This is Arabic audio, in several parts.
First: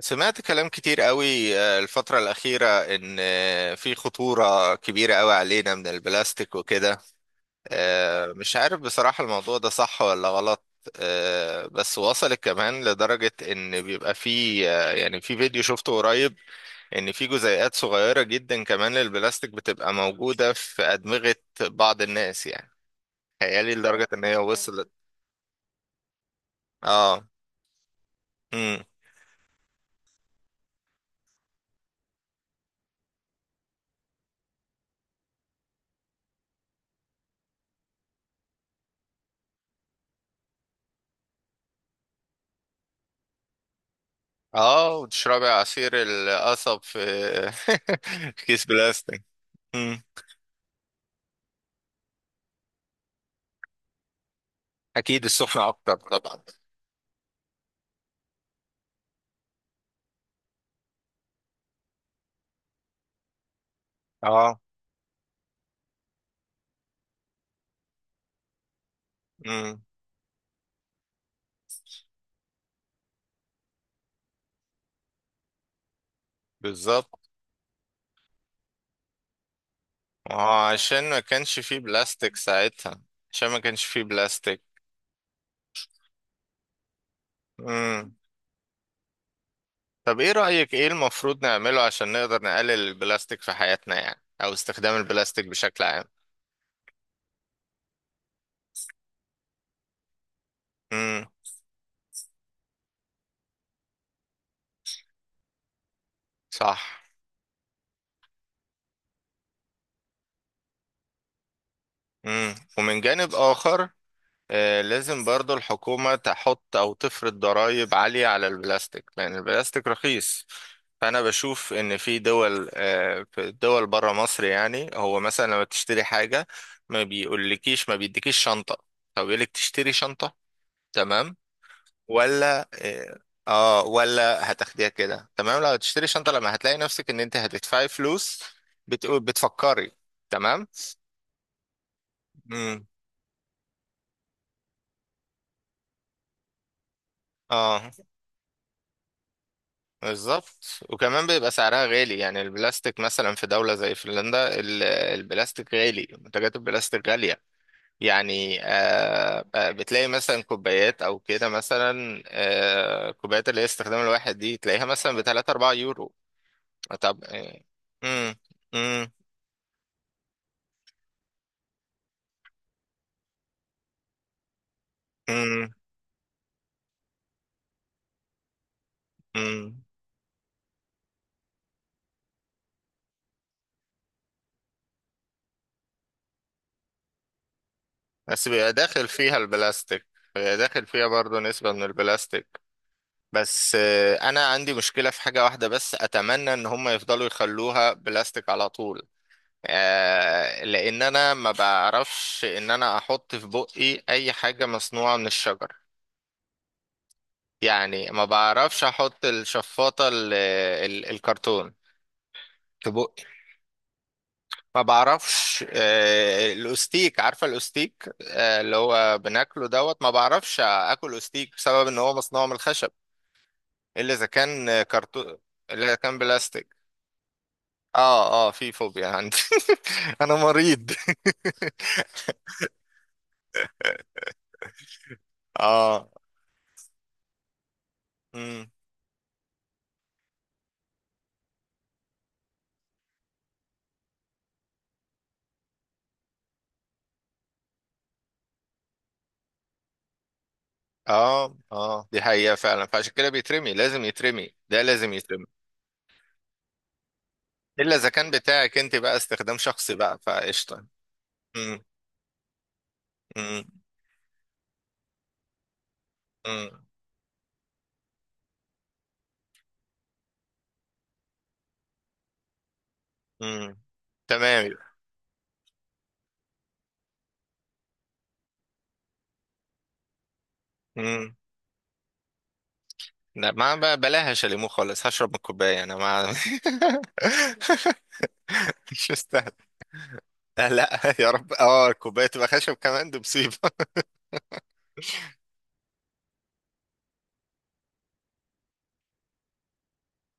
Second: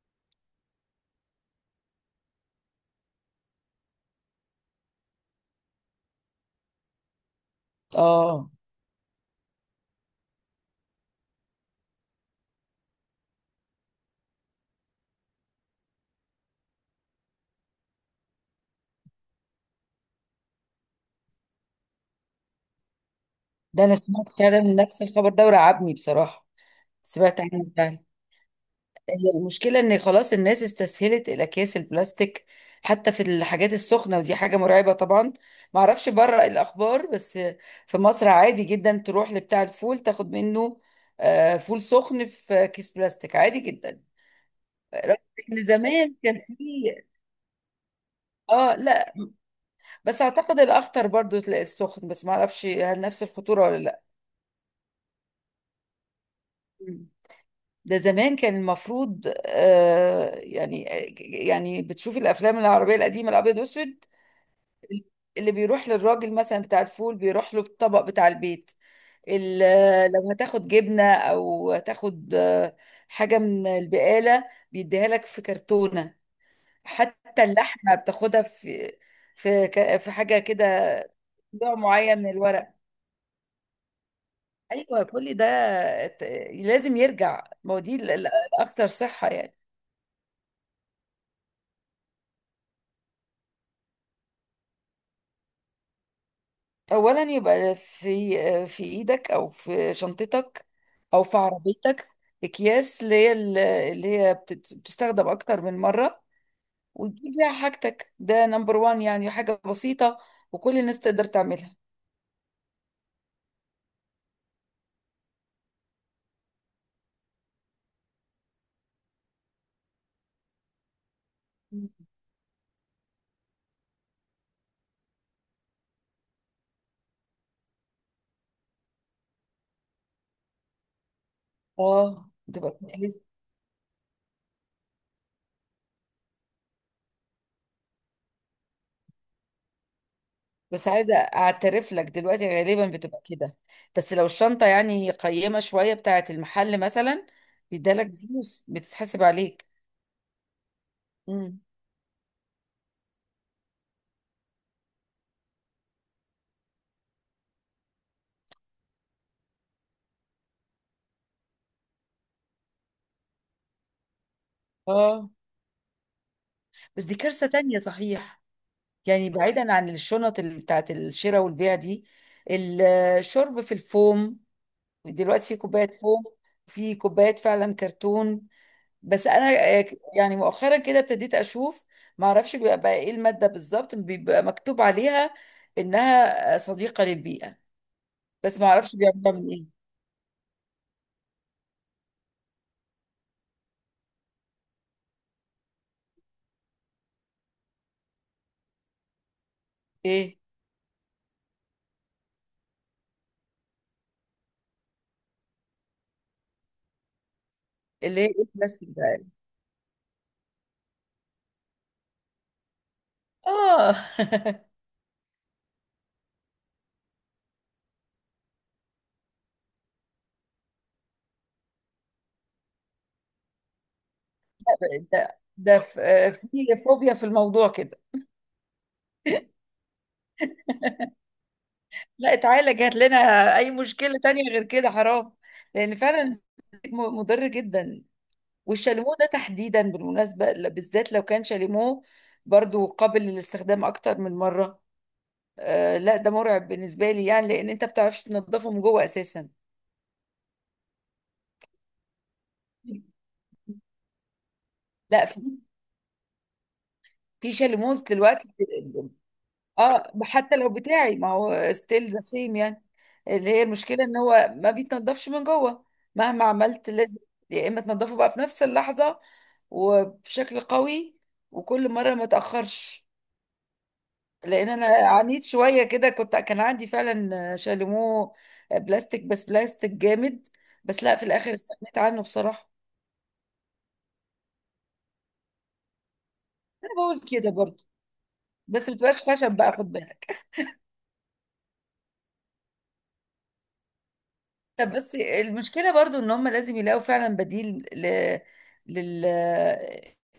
سمعت كلام كتير قوي الفترة الأخيرة، إن في خطورة كبيرة قوي علينا من البلاستيك وكده. اه، مش عارف بصراحة الموضوع ده صح ولا غلط. بس وصلت كمان لدرجة إن بيبقى في، يعني في فيديو شفته قريب، إن في جزيئات صغيرة جدا كمان للبلاستيك بتبقى موجودة في أدمغة بعض الناس يعني. تخيلي ده انا لدرجة إن سمعت هي فعلا وصلت. نفس الخبر ده ورعبني بصراحه. آه. سمعت عنه فعلا. مم. هي المشكله ان خلاص الناس استسهلت الاكياس البلاستيك حتى في الحاجات السخنه، ودي حاجه مرعبه طبعا. ما اعرفش بره الاخبار، بس في مصر عادي جدا تروح لبتاع الفول تاخد منه فول سخن في كيس بلاستيك عادي جدا، اه، رغم وتشربي ان عصير زمان كان في. القصب في في كيس اه، لا، بلاستيك. مم. بس اعتقد الاخطر برضو السخن، بس ما اعرفش هل نفس الخطوره ولا. اكيد السخنة اكتر طبعا. لا، ده زمان كان المفروض يعني بتشوفي الافلام العربيه القديمه الابيض واسود، اه. اللي بيروح للراجل مثلا بتاع الفول بيروح له الطبق بتاع البيت. مم. لو هتاخد جبنه او هتاخد حاجه من البقاله، بيديها لك في كرتونه. بالظبط. حتى اللحمه بتاخدها في حاجه اه، كده، عشان ما كانش نوع فيه معين من بلاستيك الورق. ساعتها. عشان ما كانش فيه بلاستيك. ايوه، كل ده ت- لازم يرجع، ما هو دي مم. الاكتر صحه يعني. طب ايه رأيك، ايه المفروض نعمله عشان نقدر نقلل البلاستيك في حياتنا يعني، او استخدام البلاستيك بشكل عام؟ اولا، يبقى في ايدك او في شنطتك او مم. في عربيتك اكياس اللي هي بتستخدم اكتر من مره، صح. وتجيب فيها حاجتك. ده نمبر وان، يعني حاجه بسيطه وكل الناس تقدر تعملها. مم. ومن جانب اخر، لازم برضو الحكومة تحط أو تفرض ضرائب عالية على البلاستيك لأن البلاستيك رخيص. فأنا بشوف إن في دول، في دول برا مصر، يعني هو مثلا لما تشتري حاجة ما بيقولكيش، ما بيديكيش شنطة، هو بيقولك تشتري شنطة. تمام؟ اه، ولا بتبقى آه، كويس. ولا هتاخديها كده. تمام. لو هتشتري شنطة، لما هتلاقي نفسك إن أنت هتدفعي فلوس، بتقول، بتفكري. تمام. بس عايزه اعترف لك دلوقتي مم. غالبا بتبقى كده. بس لو الشنطه يعني قيمه شويه بتاعه المحل مثلا، اه. بيدالك فلوس بتتحسب عليك. بالظبط. وكمان بيبقى مم. سعرها غالي. يعني البلاستيك مثلا في دولة زي فنلندا البلاستيك غالي، منتجات البلاستيك غالية. يعني بتلاقي مثلا كوبايات او كده، مثلا كوبايات اللي هي استخدام الواحد دي، تلاقيها مثلا اه، بـ3 أو 4 يورو. بس دي طب، كارثه تانية مم، صحيح. مم، يعني بعيدا عن الشنط اللي بتاعت الشراء والبيع دي، الشرب في الفوم. دلوقتي في مم، كوبايات فوم، في كوبايات فعلا كرتون، بس انا مم. آه، يعني مؤخرا كده ابتديت اشوف. ما اعرفش بيبقى بقى ايه المادة بالظبط، بيبقى مكتوب عليها انها صديقة للبيئة، بس بس ما بيبقى اعرفش داخل بيعملوها فيها من ايه. البلاستيك. بيبقى داخل فيها برضو نسبة من البلاستيك. بس انا عندي مشكلة في حاجة واحدة بس، اتمنى ان هم يفضلوا يخلوها بلاستيك على طول. ايه، لان انا ما بعرفش ان انا احط في بقي اي حاجة مصنوعة من الشجر. يعني اللي ما هي ايه، بعرفش البلاستيك احط ده؟ الشفاطة الكرتون في بقي. اه. ما بعرفش الاستيك، عارفة الاستيك، اللي هو بناكله دوت، ما بعرفش اكل استيك بسبب ان هو مصنوع من الخشب. الا اذا كان ده كرتون. ده الا اذا في كان آه، في بلاستيك. فوبيا في الموضوع كده. اه، اه في فوبيا عندي. انا مريض. لا، اتعالج، هات لنا اي مشكله تانية غير كده، حرام. لان اه. فعلا مضر جدا. امم. والشاليمو ده تحديدا بالمناسبه، بالذات لو كان شاليمو برضو قابل للاستخدام اكتر من مره. آه، لا، ده مرعب بالنسبه لي يعني، لان انت بتعرفش تنضفه من جوه اساسا. اه، اه دي حقيقة فعلا، فعشان كده بيترمي، لازم يترمي، ده لازم لا، يترمي. في الا شاليموز اذا كان دلوقتي. بتاعك انت بقى، استخدام شخصي اه، بقى حتى لو فقشطة. بتاعي، ما هو امم. ستيل ذا سيم يعني، اللي هي امم. المشكله ان هو ما بيتنضفش من جوه. مهما امم. عملت، لازم يا اما تنضفه بقى في نفس اللحظه وبشكل قوي، وكل مره ما تاخرش. امم. لان تمام. انا عانيت شويه كده، كان عندي فعلا شاليمو بلاستيك، بس بلاستيك جامد، بس لا، في امم. الاخر استغنيت عنه بصراحه. لا، ما بقى بلاهاش ليمو خالص، هشرب من الكوباية انا، ما... انا بقول كده برضه، بس ما مش تبقاش مستاهل. خشب بقى، خد بالك. لا لا، يا رب، اه الكوباية تبقى خشب كمان دي مصيبة. طب بس المشكلة برضو ان هم لازم يلاقوا فعلا بديل. ل... لل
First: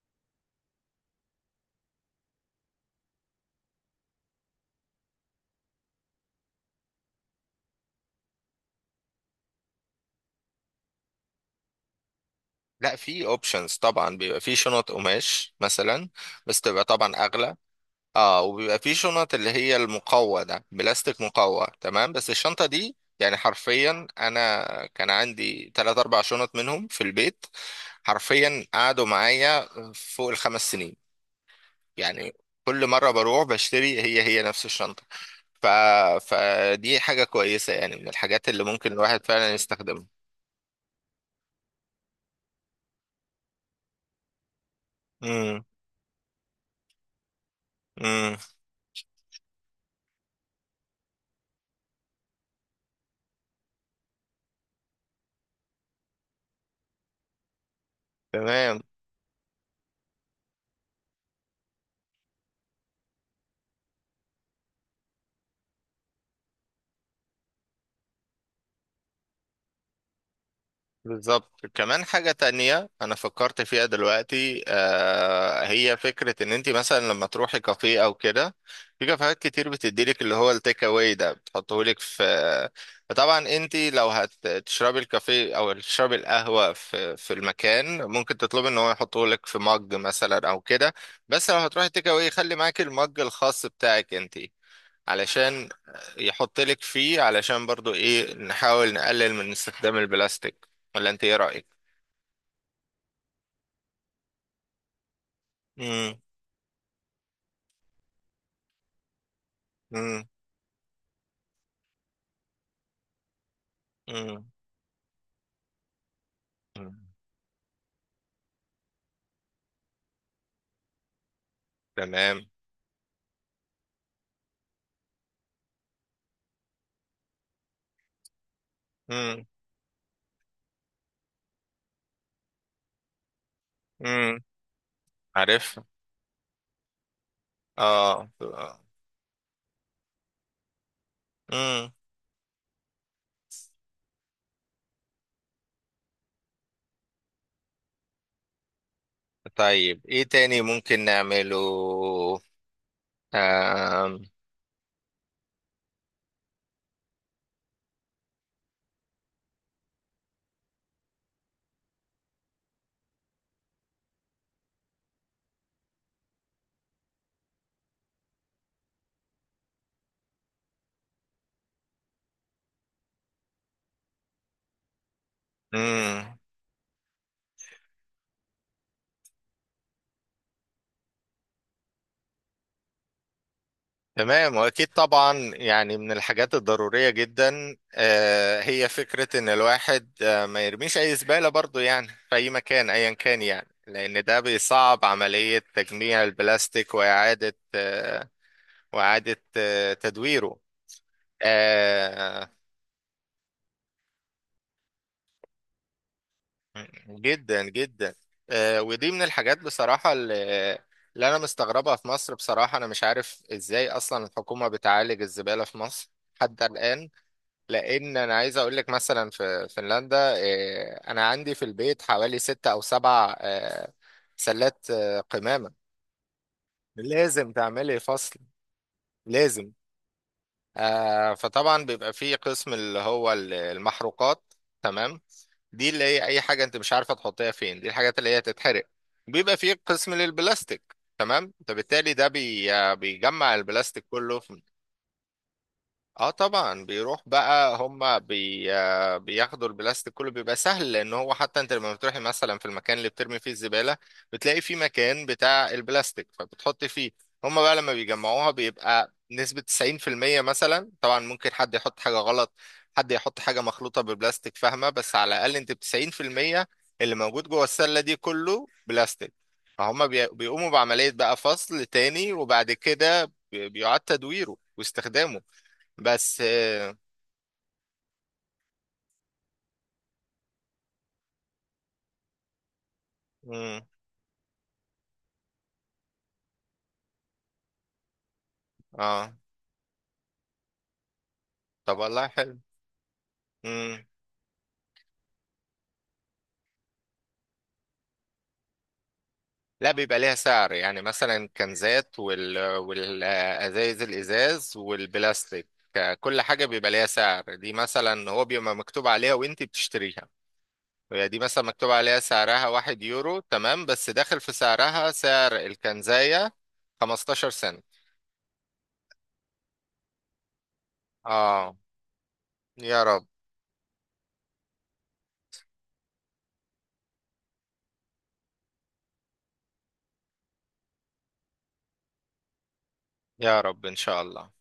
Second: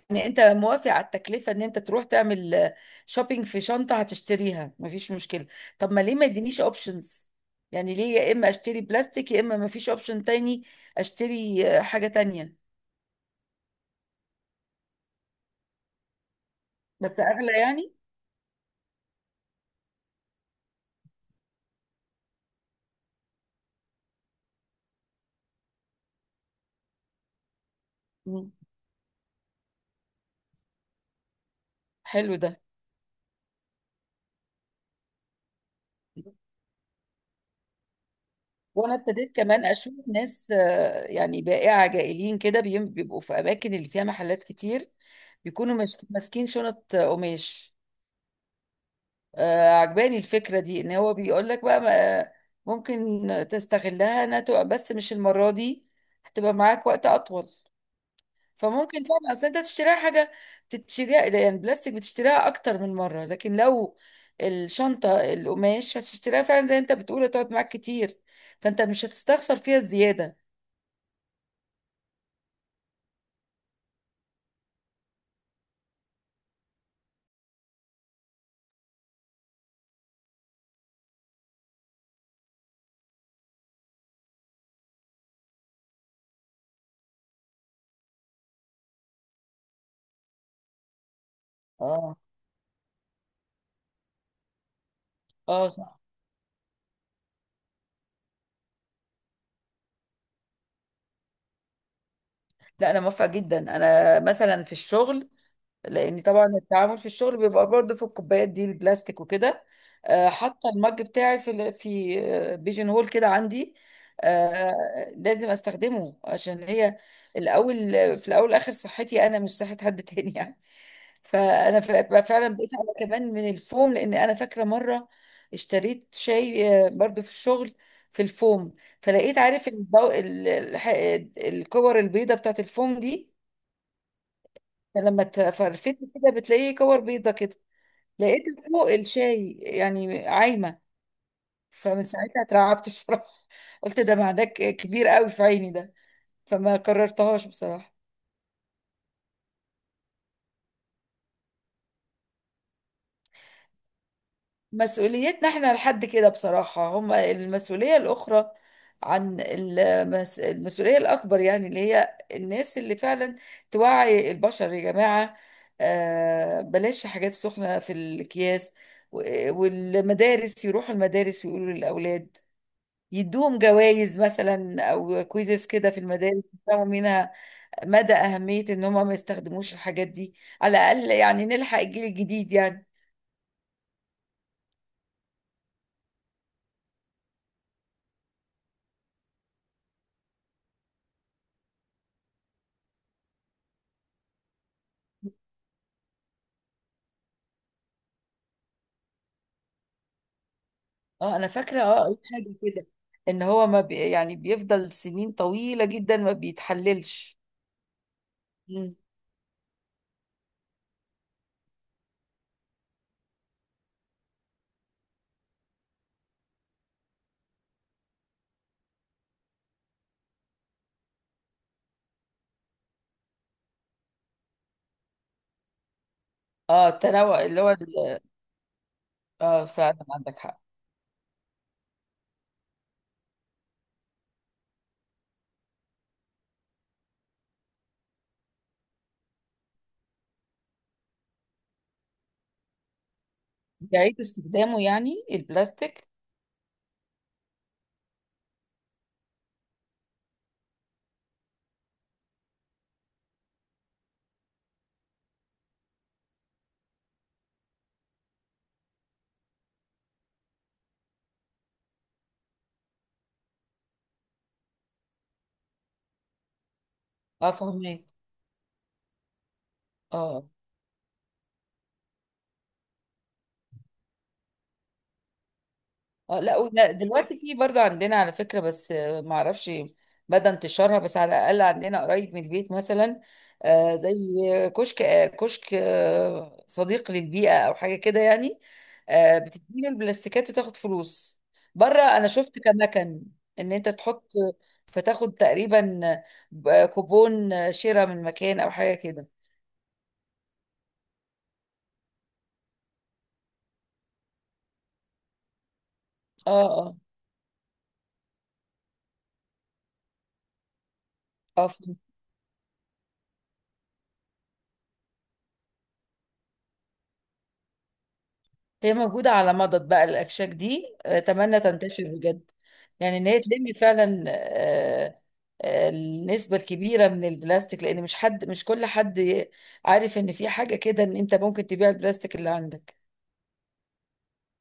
يعني انت موافق على التكلفة ان انت تروح تعمل شوبينج في شنطة هتشتريها، مفيش مشكلة. طب ما ليه ما يدينيش اوبشنز؟ يعني ليه يا اما اشتري بلاستيك يا اما مفيش اوبشن تاني اشتري حاجة تانية. لا، في اوبشنز طبعا، بيبقى في شنط قماش مثلا. بس تبقى طبعا بس اغلى اغلى. يعني. اه، وبيبقى في شنط اللي هي المقوى ده، بلاستيك مقوى. تمام. بس الشنطة دي يعني حرفيا انا كان عندي تلات اربع شنط منهم في البيت. مم. حرفيا قعدوا معايا فوق الـ5 سنين يعني. حلو ده. كل مرة بروح بشتري هي هي نفس الشنطة. ف... فدي حاجة كويسة يعني، من الحاجات اللي ممكن وانا الواحد ابتديت فعلا كمان اشوف يستخدمها. ناس يعني بائعة جائلين كده بيبقوا في اماكن اللي فيها محلات كتير، امم. بيكونوا ماسكين شنط قماش. امم. عجباني الفكرة دي، ان هو بيقول لك بقى ممكن تستغلها انها تبقى، بس مش المرة دي، هتبقى معاك وقت اطول. تمام. فممكن فعلا، اصل انت تشتريها حاجة بتشتريها يعني بلاستيك بتشتريها اكتر من مرة، لكن لو الشنطة القماش هتشتريها، فعلا زي انت بتقول هتقعد معاك كتير، فانت مش هتستخسر فيها الزيادة. بالظبط. كمان حاجة تانية أنا فكرت فيها دلوقتي، هي فكرة إن أنت مثلا لما تروحي كافيه أو كده، في كافيهات كتير بتديلك اللي هو التيك أواي ده، بتحطهولك في... فطبعا أنت لو هتشربي الكافيه أو تشربي القهوة في المكان، ممكن تطلبي إن هو يحطهولك في مج مثلا أو كده. بس لو هتروحي تيك اه، أواي، خلي معاكي المج الخاص بتاعك أنت، علشان اه، صح. يحط لك فيه، علشان برضو ايه، نحاول نقلل من استخدام البلاستيك. ولا انت ايه رأيك؟ لا، انا موافقه جدا. انا مثلا في الشغل، مم. لان طبعا التعامل في الشغل بيبقى برضه في الكوبايات دي البلاستيك وكده، مم. حاطه المج بتاعي في بيجن هول كده عندي. مم. لازم استخدمه، عشان هي مم. الاول. في الاول والاخر صحتي انا، مش صحه حد تاني يعني. فانا بقى تمام. فعلا بقيت انا كمان من الفوم، لان انا فاكره مره اشتريت شاي برضو في الشغل في الفوم، فلقيت، مم. عارف، الكور البيضه بتاعت الفوم دي، مم. لما عارف. تفرفته كده بتلاقيه كور بيضة كده، اه. لقيتها فوق الشاي يعني عايمة. مم. فمن ساعتها اترعبت بصراحة، قلت ده معدك كبير قوي في عيني ده، فما قررتهاش بصراحة. طيب ايه تاني ممكن نعمله؟ آم. مسؤوليتنا احنا لحد كده بصراحة. هم المسؤولية الأخرى، عن المس... المسؤولية الأكبر يعني اللي هي الناس اللي فعلا توعي البشر يا جماعة. آه، بلاش حاجات سخنة في الأكياس. والمدارس، يروحوا المدارس ويقولوا للأولاد، يدوهم جوائز مثلا او كويزز كده في مم. المدارس، يفهموا منها مدى اهميه ان هم ما يستخدموش الحاجات دي، على الاقل يعني نلحق الجيل الجديد يعني. تمام. واكيد طبعا، يعني من الحاجات الضروريه جدا، هي فكره ان الواحد ما يرميش اي زباله برضو يعني في اي مكان ايا كان يعني، لان ده بيصعب عمليه تجميع البلاستيك واعاده، تدويره. اه، انا فاكره، قريت آه، حاجه كده ان هو ما بي، يعني بيفضل سنين طويله جدا ما بيتحللش. جدا جدا. مم. ودي من الحاجات بصراحه اللي، اللي انا مستغربها في مصر بصراحه. انا مش عارف ازاي اصلا الحكومه بتعالج الزباله في مصر حتى الان. لان انا عايز اقول لك، مثلا في فنلندا، انا عندي في البيت حوالي 6 أو 7 سلات قمامة. اه، التنوع لازم اللي هو تعملي ال-. فصل، اه، لازم. فعلا عندك حق. فطبعا بيبقى فيه قسم اللي هو المحروقات. تمام. دي اللي هي اي حاجة انت مش عارفة تحطيها فين، دي الحاجات اللي هي تتحرق. بيبقى فيه قسم للبلاستيك. تمام. فبالتالي ده بيجمع البلاستيك بيعيد كله. استخدامه يعني البلاستيك. اه طبعا، بيروح بقى هما بي آه بياخدوا البلاستيك كله، بيبقى سهل. لان هو حتى انت لما بتروحي مثلا في المكان اللي بترمي فيه الزبالة، بتلاقي فيه مكان بتاع البلاستيك فبتحطي فيه. هما بقى لما بيجمعوها بيبقى نسبة 90% مثلا. طبعا ممكن حد يحط حاجة غلط، حد يحط حاجة مخلوطة بالبلاستيك، فاهمة؟ بس على الأقل انت ب 90% اللي موجود اه، جوه السلة فهمك. دي كله بلاستيك. فهم اه، بيقوموا بعملية بقى فصل تاني، وبعد كده بيعاد تدويره واستخدامه. اه، بس. لا، دلوقتي في برضه عندنا على فكرة، بس ما اعرفش بدأ انتشارها، بس على الأقل عندنا قريب من البيت مثلا، امم. زي كشك صديق للبيئة أو حاجة كده يعني، اه. بتديله البلاستيكات وتاخد فلوس. طب بره والله أنا حلو. شفت كمكن إن أنت امم. تحط، فتاخد تقريبا كوبون شراء من مكان أو حاجة كده. لا، بيبقى ليها سعر. يعني مثلا الكنزات والازايز، الازاز والبلاستيك، كل اه، حاجه بيبقى اه، ليها سعر. دي مثلا هو بيبقى مكتوب عليها وانت بتشتريها. هي دي مثلا اه، مكتوب عليها سعرها 1 يورو، تمام، بس داخل في سعرها سعر الكنزايه 15 سنت. هي موجودة على مضض بقى الأكشاك دي، أتمنى اه. تنتشر بجد، يا يعني رب. إن هي تلم فعلا النسبة الكبيرة من البلاستيك، لأن مش حد، مش كل حد عارف إن في حاجة كده، إن أنت ممكن تبيع البلاستيك اللي عندك. يا رب ان شاء الله.